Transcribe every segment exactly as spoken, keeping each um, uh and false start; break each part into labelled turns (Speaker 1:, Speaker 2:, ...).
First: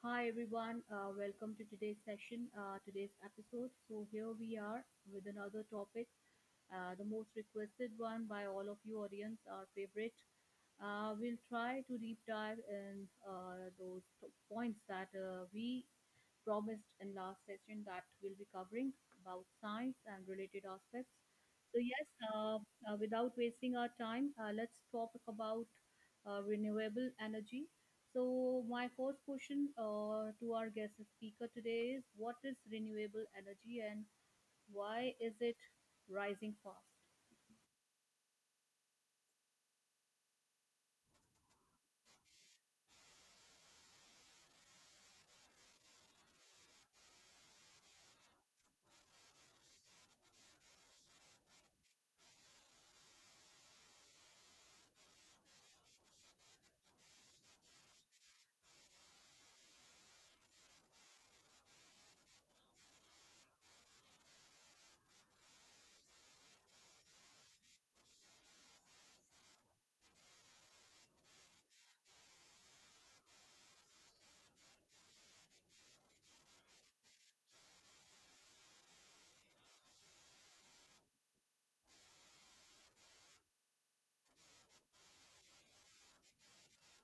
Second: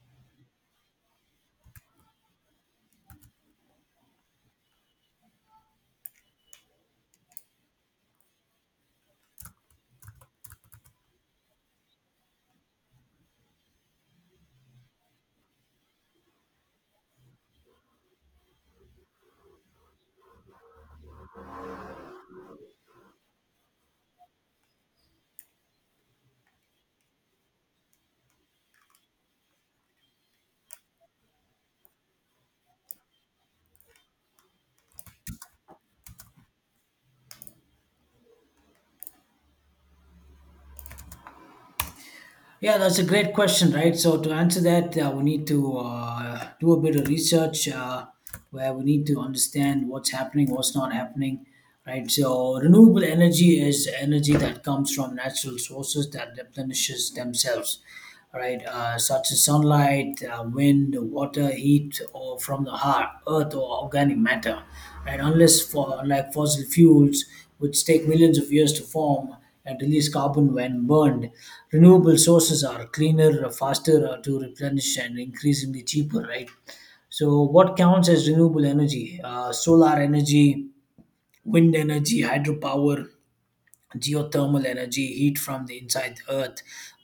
Speaker 1: Hi everyone, uh, welcome to today's session, uh, today's episode. So here we are with another topic, uh, the most requested one by all of you audience, our favorite. Uh, we'll try to deep dive in uh, those t- points that uh, we promised in last session that we'll be covering about science and related aspects. So yes, uh, uh, without wasting our time, uh, let's talk about uh, renewable energy. So my first question uh, to our guest speaker today is, what is renewable energy and why is it rising fast?
Speaker 2: Yeah, that's a great question, right? So to answer that, uh, we need to uh, do a bit of research uh, where we need to understand what's happening, what's not happening, right? So renewable energy is energy that comes from natural sources that replenishes themselves. Right, uh, such as sunlight, uh, wind, water, heat, or from the heart, earth, or organic matter. Right, unless for unlike fossil fuels, which take millions of years to form and release carbon when burned, renewable sources are cleaner, faster uh, to replenish, and increasingly cheaper. Right. So, what counts as renewable energy? Uh, solar energy, wind energy, hydropower, geothermal energy, heat from the inside the earth,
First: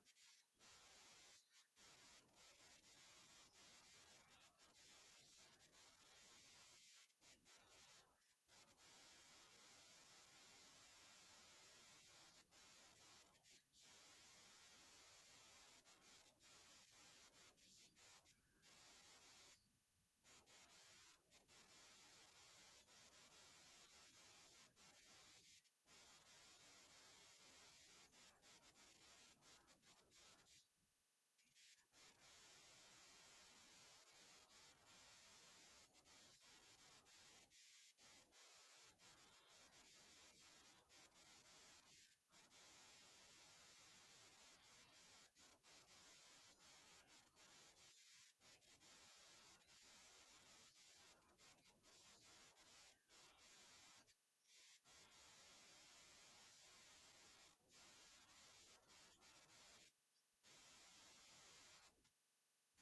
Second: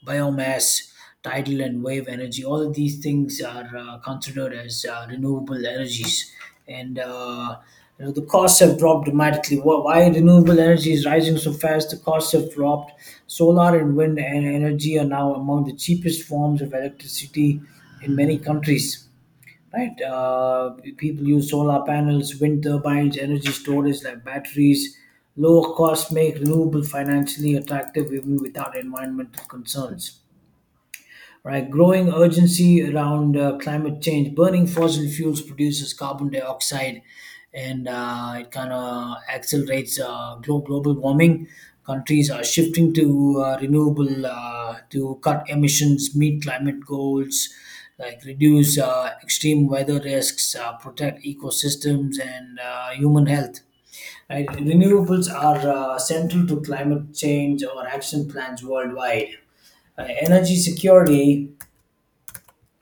Speaker 2: biomass, tidal and wave energy. All of these things are uh, considered as uh, renewable energies, and uh, you know, the costs have dropped dramatically. Wh- Why renewable energy is rising so fast? The costs have dropped. Solar and wind and energy are now among the cheapest forms of electricity in many countries, right? Uh, people use solar panels, wind turbines, energy storage like batteries. Lower costs make renewable financially attractive even without environmental concerns, right? Growing urgency around uh, climate change. Burning fossil fuels produces carbon dioxide, and uh, it kind of accelerates uh, glo- global warming. Countries are shifting to uh, renewable uh, to cut emissions, meet climate goals, like reduce uh, extreme weather risks, uh, protect ecosystems, and uh, human health. Right? Renewables are uh, central to climate change or action plans worldwide. Uh, energy security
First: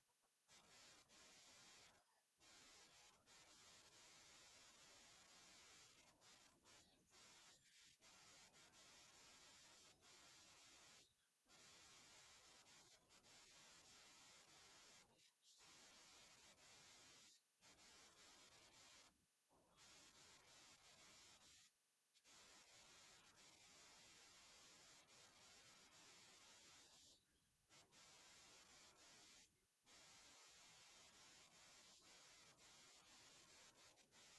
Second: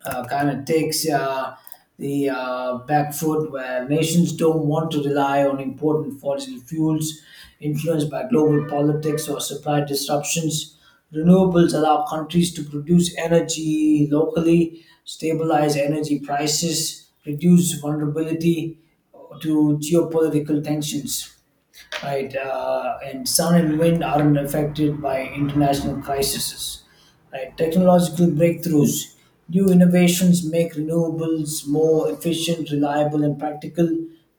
Speaker 2: uh, kind of takes uh, the uh, back foot where nations don't want to rely on important fossil fuels influenced by global politics or supply disruptions. Renewables allow countries to produce energy locally, stabilize energy prices, reduce vulnerability to geopolitical tensions, right? Uh, and sun and wind aren't affected by international crises, right? Technological breakthroughs, new innovations make renewables more efficient, reliable, and practical.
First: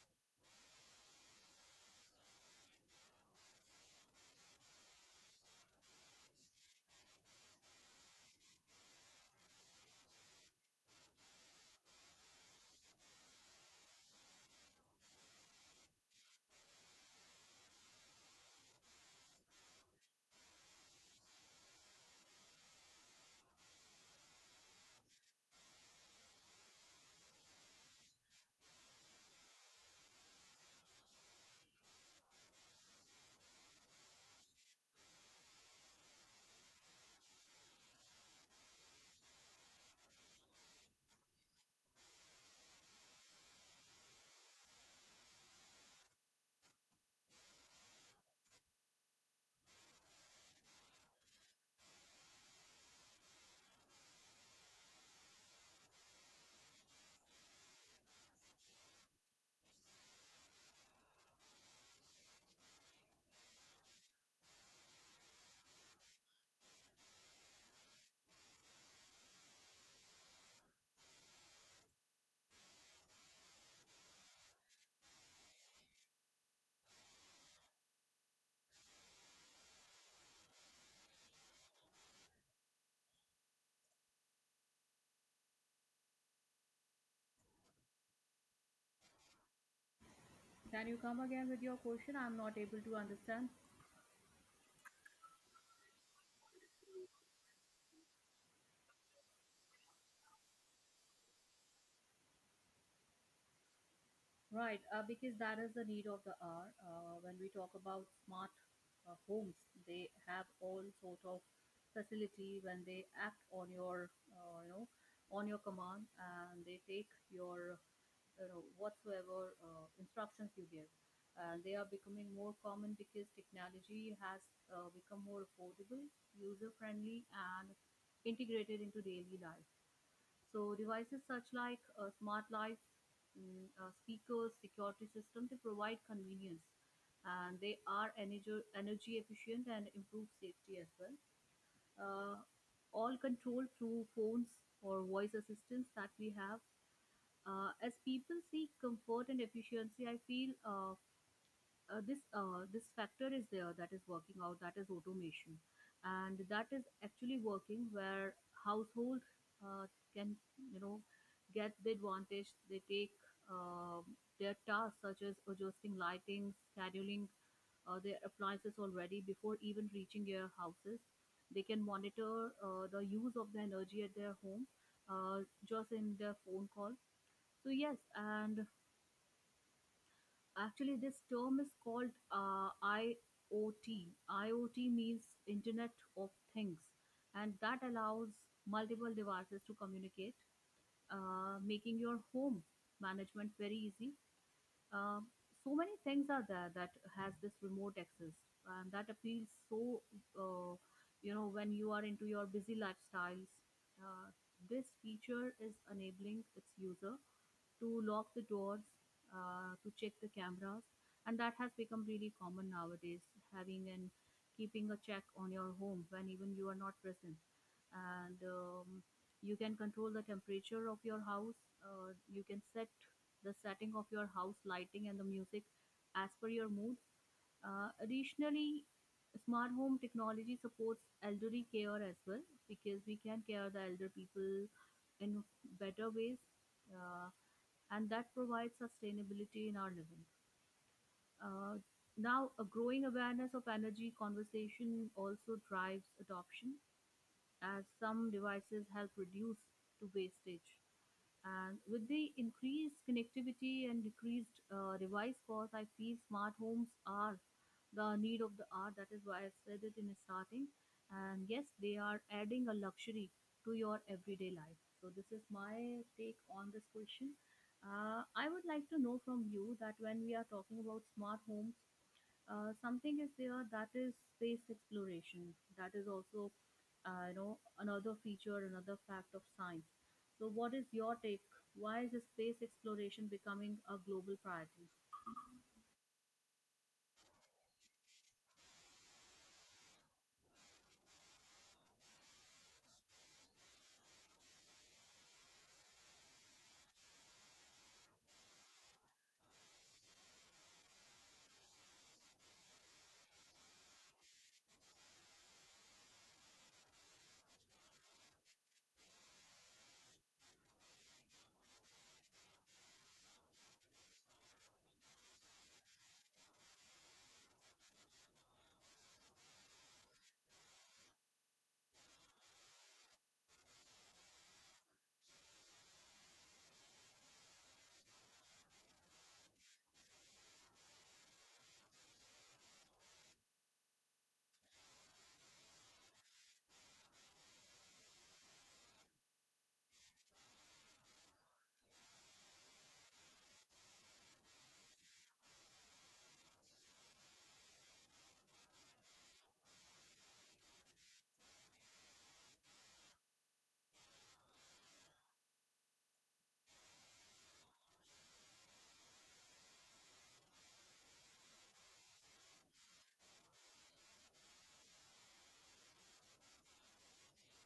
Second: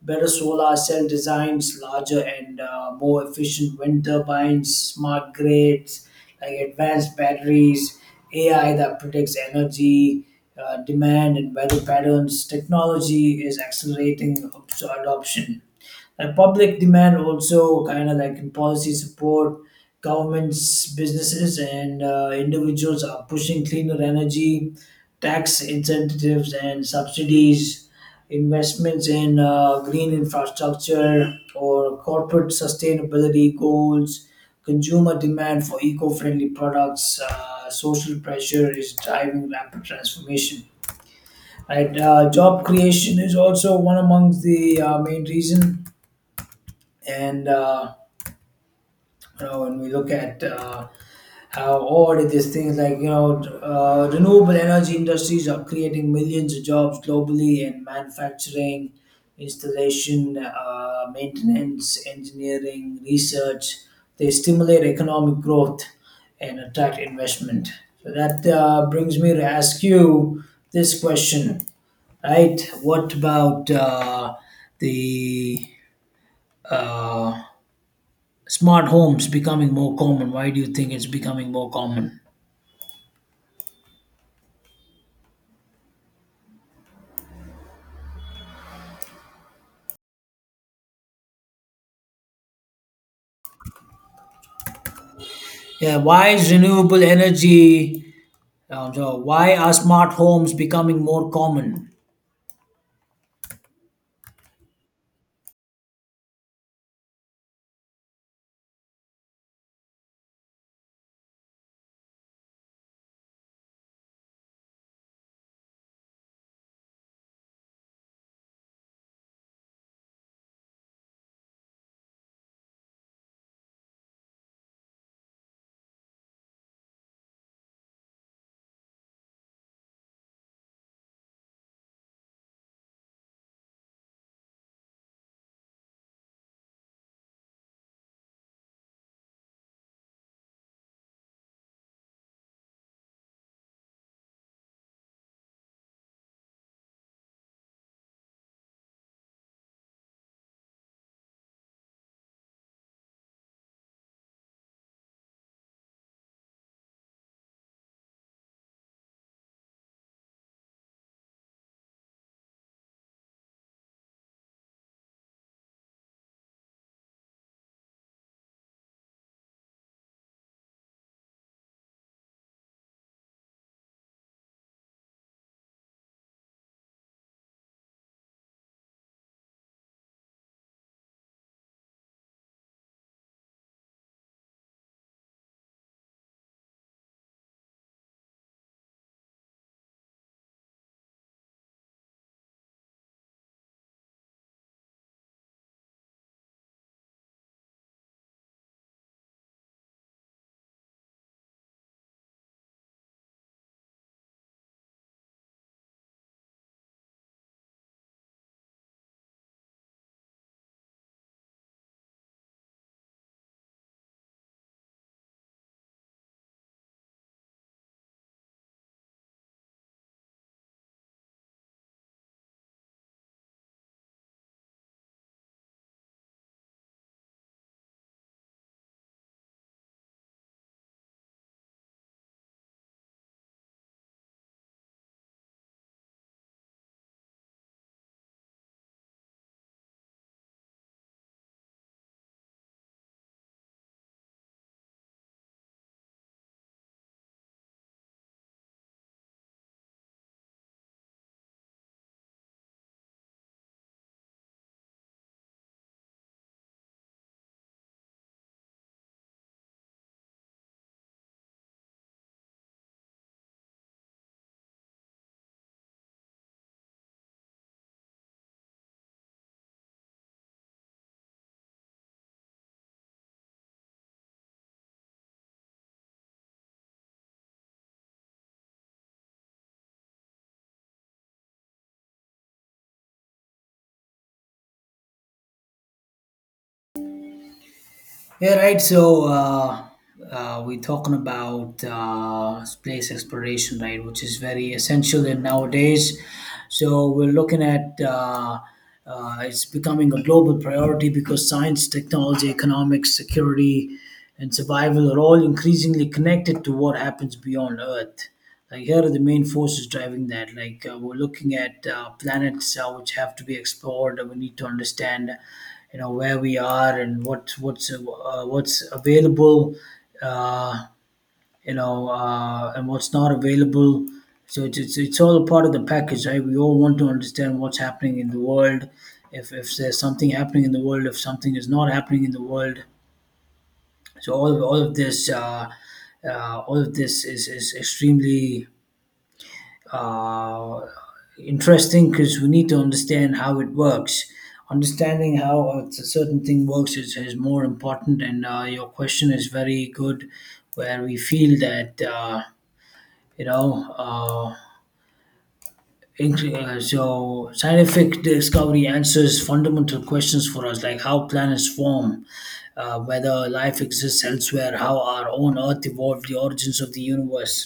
Speaker 2: Better solar cell designs, larger and uh, more efficient wind turbines, smart grids, like advanced batteries, A I that predicts energy. Uh, demand and weather patterns, technology is accelerating adoption, like public demand, also kind of like in policy support, governments, businesses, and uh, individuals are pushing cleaner energy, tax incentives and subsidies, investments in uh, green infrastructure or corporate sustainability goals, consumer demand for eco-friendly products. Uh, social pressure is driving rapid transformation. Right, uh, job creation is also one amongst the uh, main reason, and uh, you know when we look at uh, how all of these things, like you know uh, renewable energy industries are creating millions of jobs globally in manufacturing, installation, uh, maintenance, engineering, research. They stimulate economic growth and attract investment. So that uh, brings me to ask you this question, right? What about uh, the uh, smart homes becoming more common? Why do you think it's becoming more common?
Speaker 1: Can you come again with your question? I'm not able to understand.
Speaker 2: Yeah, why is renewable energy? Um, so why are smart homes becoming more common?
Speaker 1: Right, uh, because that is the need of the hour. Uh, when we talk about smart uh, homes, they have all sort of facility when they act on your, uh, you know, on your command, and they take your, you know, whatsoever uh, instructions you give. And they are becoming more common because technology has uh, become more affordable, user friendly, and integrated into daily life. So devices such like uh, smart lights, mm, uh, speakers, security system, they provide convenience and they are energy, energy efficient and improve safety as well. Uh, all controlled through phones or voice assistants that we have. Uh, as people seek comfort and efficiency, I feel uh, uh, this uh, this factor is there that is working out, that is automation, and that is actually working where household uh, can, you know, get the advantage. They take uh, their tasks such as adjusting lighting, scheduling uh, their appliances already before even reaching their houses. They can monitor uh, the use of the energy at their home uh, just in their phone call. So yes, and actually, this term is called uh, IoT. IoT means Internet of Things, and that allows multiple devices to communicate, uh, making your home management very easy. Uh, so many things are there that has this remote access, and that appeals so, uh, you know, when you are into your busy lifestyles. Uh, this feature is enabling its user to lock the doors, uh, to check the cameras, and that has become really common nowadays. Having and keeping a check on your home when even you are not present, and um, you can control the temperature of your house. Uh, you can set the setting of your house lighting and the music as per your mood. Uh, additionally, smart home technology supports elderly care as well, because we can care the elder people in better ways. Uh, and that provides sustainability in our living. Uh, now, a growing awareness of energy conservation also drives adoption, as some devices help reduce to wastage. And with the increased connectivity and decreased uh, device cost, I feel smart homes are the need of the hour. That is why I said it in the starting. And yes, they are adding a luxury to your everyday life. So this is my take on this question. Uh, I would like to know from you that when we are talking about smart home, uh, something is there, that is space exploration. That is also, uh, you know, another feature, another fact of science. So, what is your take? Why is space exploration becoming a global priority?
Speaker 2: Yeah, right. So uh, uh, we're talking about uh, space exploration, right, which is very essential in nowadays. So we're looking at uh, uh, it's becoming a global priority because science, technology, economics, security, and survival are all increasingly connected to what happens beyond Earth. Like here are the main forces driving that. Like uh, we're looking at uh, planets uh, which have to be explored. We need to understand, you know, where we are and what what's uh, what's available, uh, you know, uh, and what's not available. So it's, it's it's all part of the package, right? We all want to understand what's happening in the world. If if there's something happening in the world, if something is not happening in the world, so all of, all of this, uh, uh, all of this is is extremely uh, interesting because we need to understand how it works. Understanding how a c- certain thing works is, is more important, and uh, your question is very good, where we feel that uh, you know. Uh, Int- uh, so scientific discovery answers fundamental questions for us, like how planets form, uh, whether life exists elsewhere, how our own earth evolved, the origins of the universe.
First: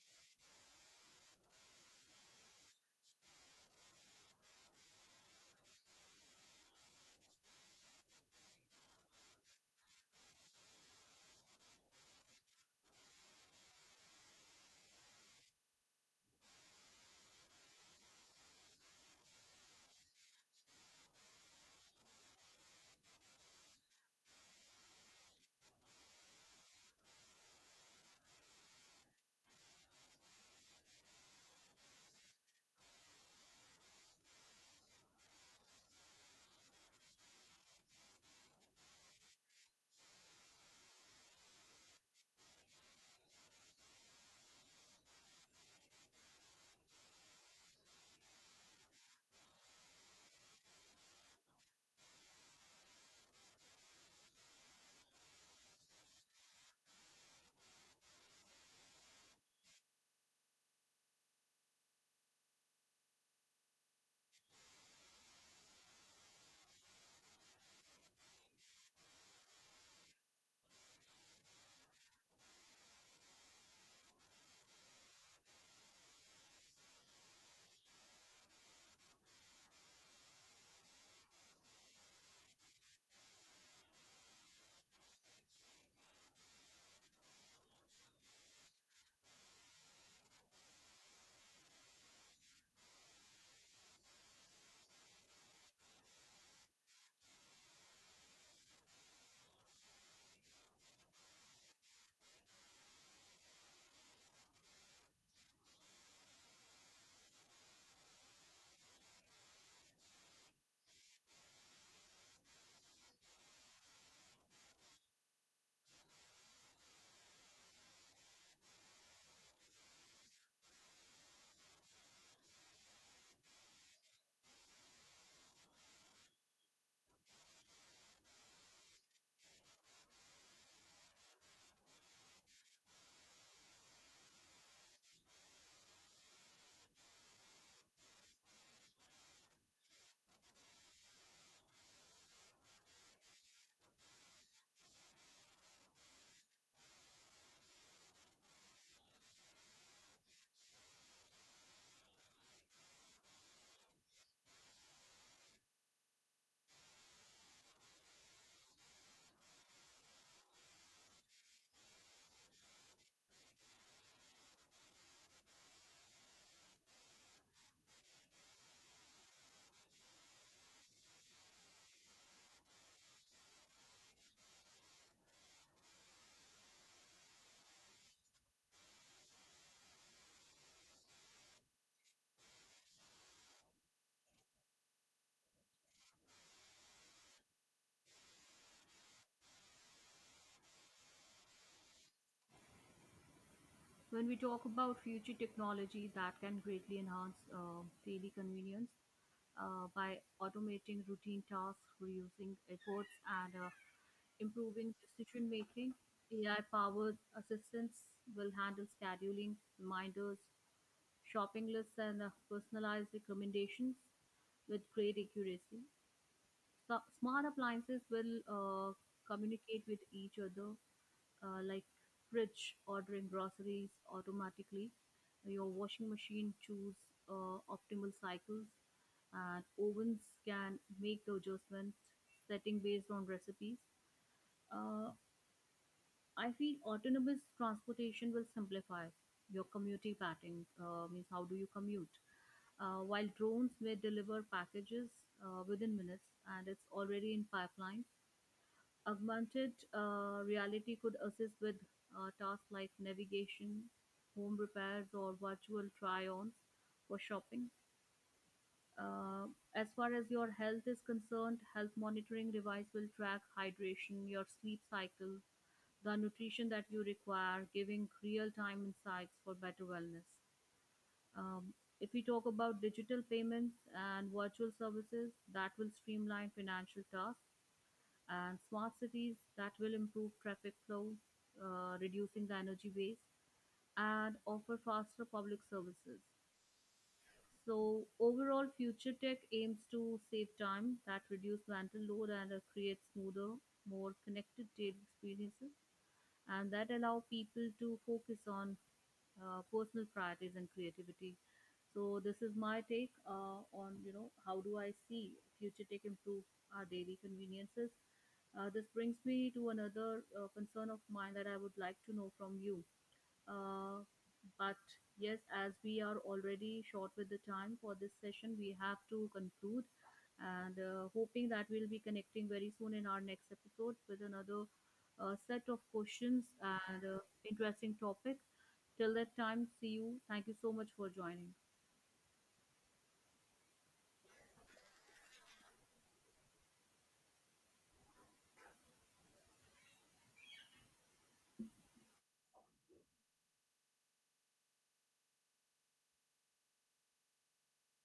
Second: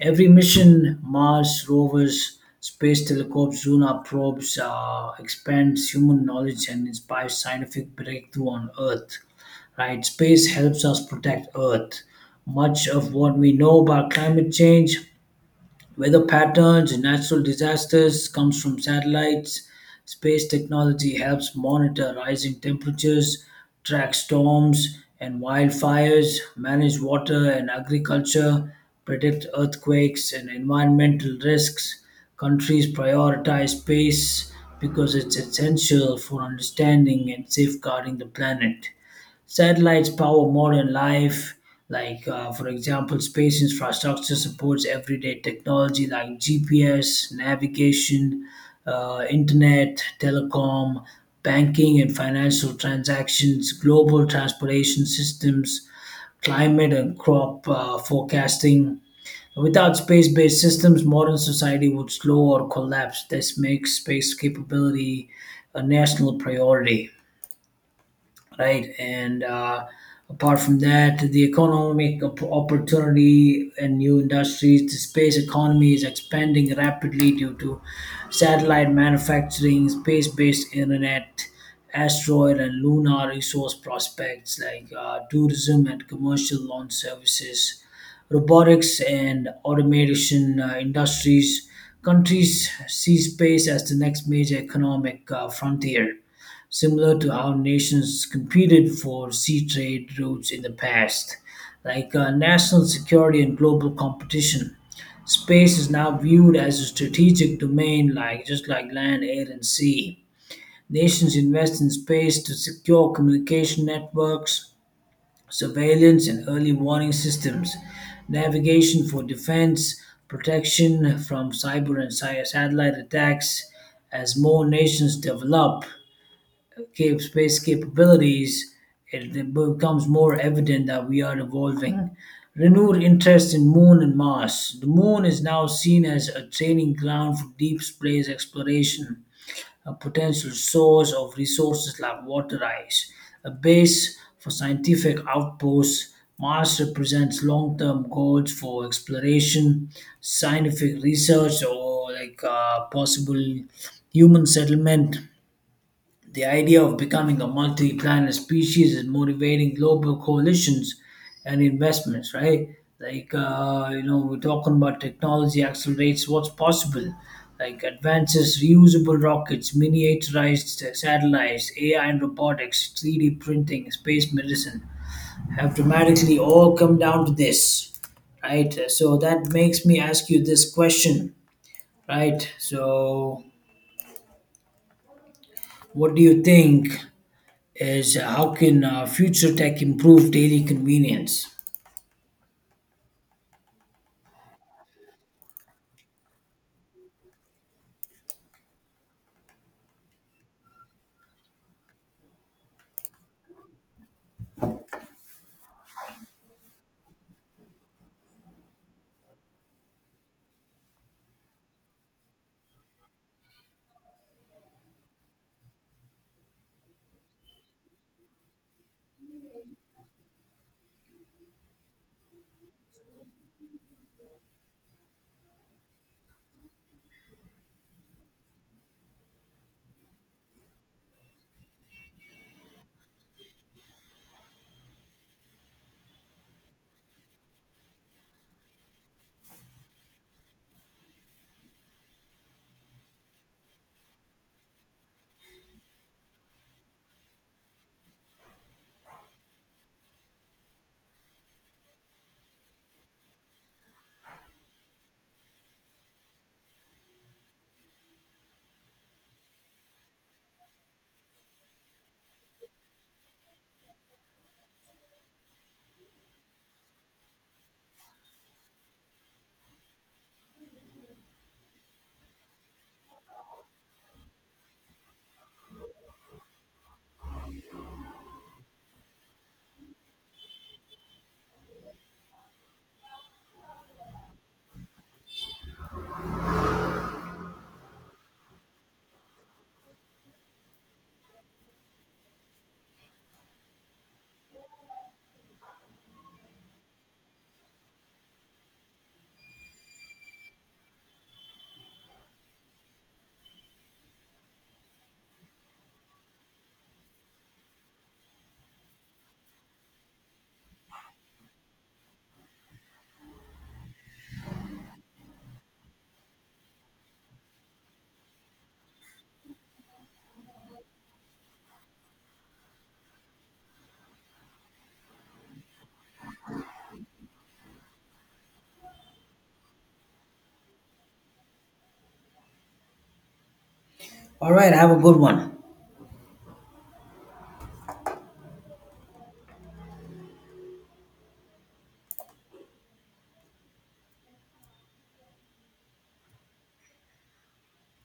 Speaker 2: Every mission, mars rovers, space telescopes, lunar probes uh, expands human knowledge and inspires scientific breakthrough on earth, right? Space helps us protect earth. Much of what we know about climate change, weather patterns, natural disasters comes from satellites. Space technology helps monitor rising temperatures, track storms and wildfires, manage water and agriculture, predict earthquakes and environmental risks. Countries prioritize space because it's essential for understanding and safeguarding the planet. Satellites power modern life. Like, uh, for example, space infrastructure supports everyday technology like G P S, navigation, uh, internet, telecom, banking, and financial transactions, global transportation systems, climate and crop uh, forecasting. Without space based systems, modern society would slow or collapse. This makes space capability a national priority, right? And uh, apart from that, the economic op- opportunity and new industries, the space economy is expanding rapidly due to satellite manufacturing, space based internet, asteroid and lunar resource prospects, like uh, tourism and commercial launch services, robotics and automation uh, industries. Countries see space as the next major economic uh, frontier, similar to how nations competed for sea trade routes in the past, like uh, national security and global competition. Space is now viewed as a strategic domain, like just like land, air, and sea. Nations invest in space to secure communication networks, surveillance and early warning systems, navigation for defense, protection from cyber and sci- satellite attacks. As more nations develop, cap- space capabilities, it becomes more evident that we are evolving. Renewed interest in Moon and Mars. The Moon is now seen as a training ground for deep space exploration, a potential source of resources like water ice, a base for scientific outposts. Mars represents long term goals for exploration, scientific research, or like uh, possible human settlement. The idea of becoming a multi planet species is motivating global coalitions and investments, right? Like, uh, you know, we're talking about technology accelerates what's possible, like advances, reusable rockets, miniaturized uh, satellites, A I and robotics, three D printing, space medicine have dramatically all come down to this, right? So that makes me ask you this question, right? So, what do you think? Is how can uh, future tech improve daily convenience?
Speaker 1: When we talk about future technology that can greatly enhance uh, daily convenience uh, by automating routine tasks, reducing efforts, and uh, improving decision making, A I powered assistants will handle scheduling, reminders, shopping lists, and uh, personalized recommendations with great accuracy. So smart appliances will uh, communicate with each other, uh, like fridge ordering groceries automatically, your washing machine choose uh, optimal cycles, and ovens can make adjustments setting based on recipes. Uh, I feel autonomous transportation will simplify your commuting pattern. Uh, means, how do you commute? Uh, while drones may deliver packages uh, within minutes, and it's already in pipeline. Augmented uh, reality could assist with uh, tasks like navigation, home repairs, or virtual try-ons for shopping. Uh, as far as your health is concerned, health monitoring device will track hydration, your sleep cycle, the nutrition that you require, giving real time insights for better wellness. Um, if we talk about digital payments and virtual services, that will streamline financial tasks, and smart cities that will improve traffic flow, uh, reducing the energy waste, and offer faster public services. So, overall, future tech aims to save time, that reduce mental load, and uh, create smoother, more connected daily experiences and that allow people to focus on uh, personal priorities and creativity. So this is my take uh, on, you know, how do I see future tech improve our daily conveniences. Uh, this brings me to another uh, concern of mine that I would like to know from you. Uh, but yes, as we are already short with the time for this session, we have to conclude and uh, hoping that we'll be connecting very soon in our next episode with another uh, set of questions and uh, interesting topic. Till that time, see you. Thank you so much for joining.
Speaker 2: All right, have a good one.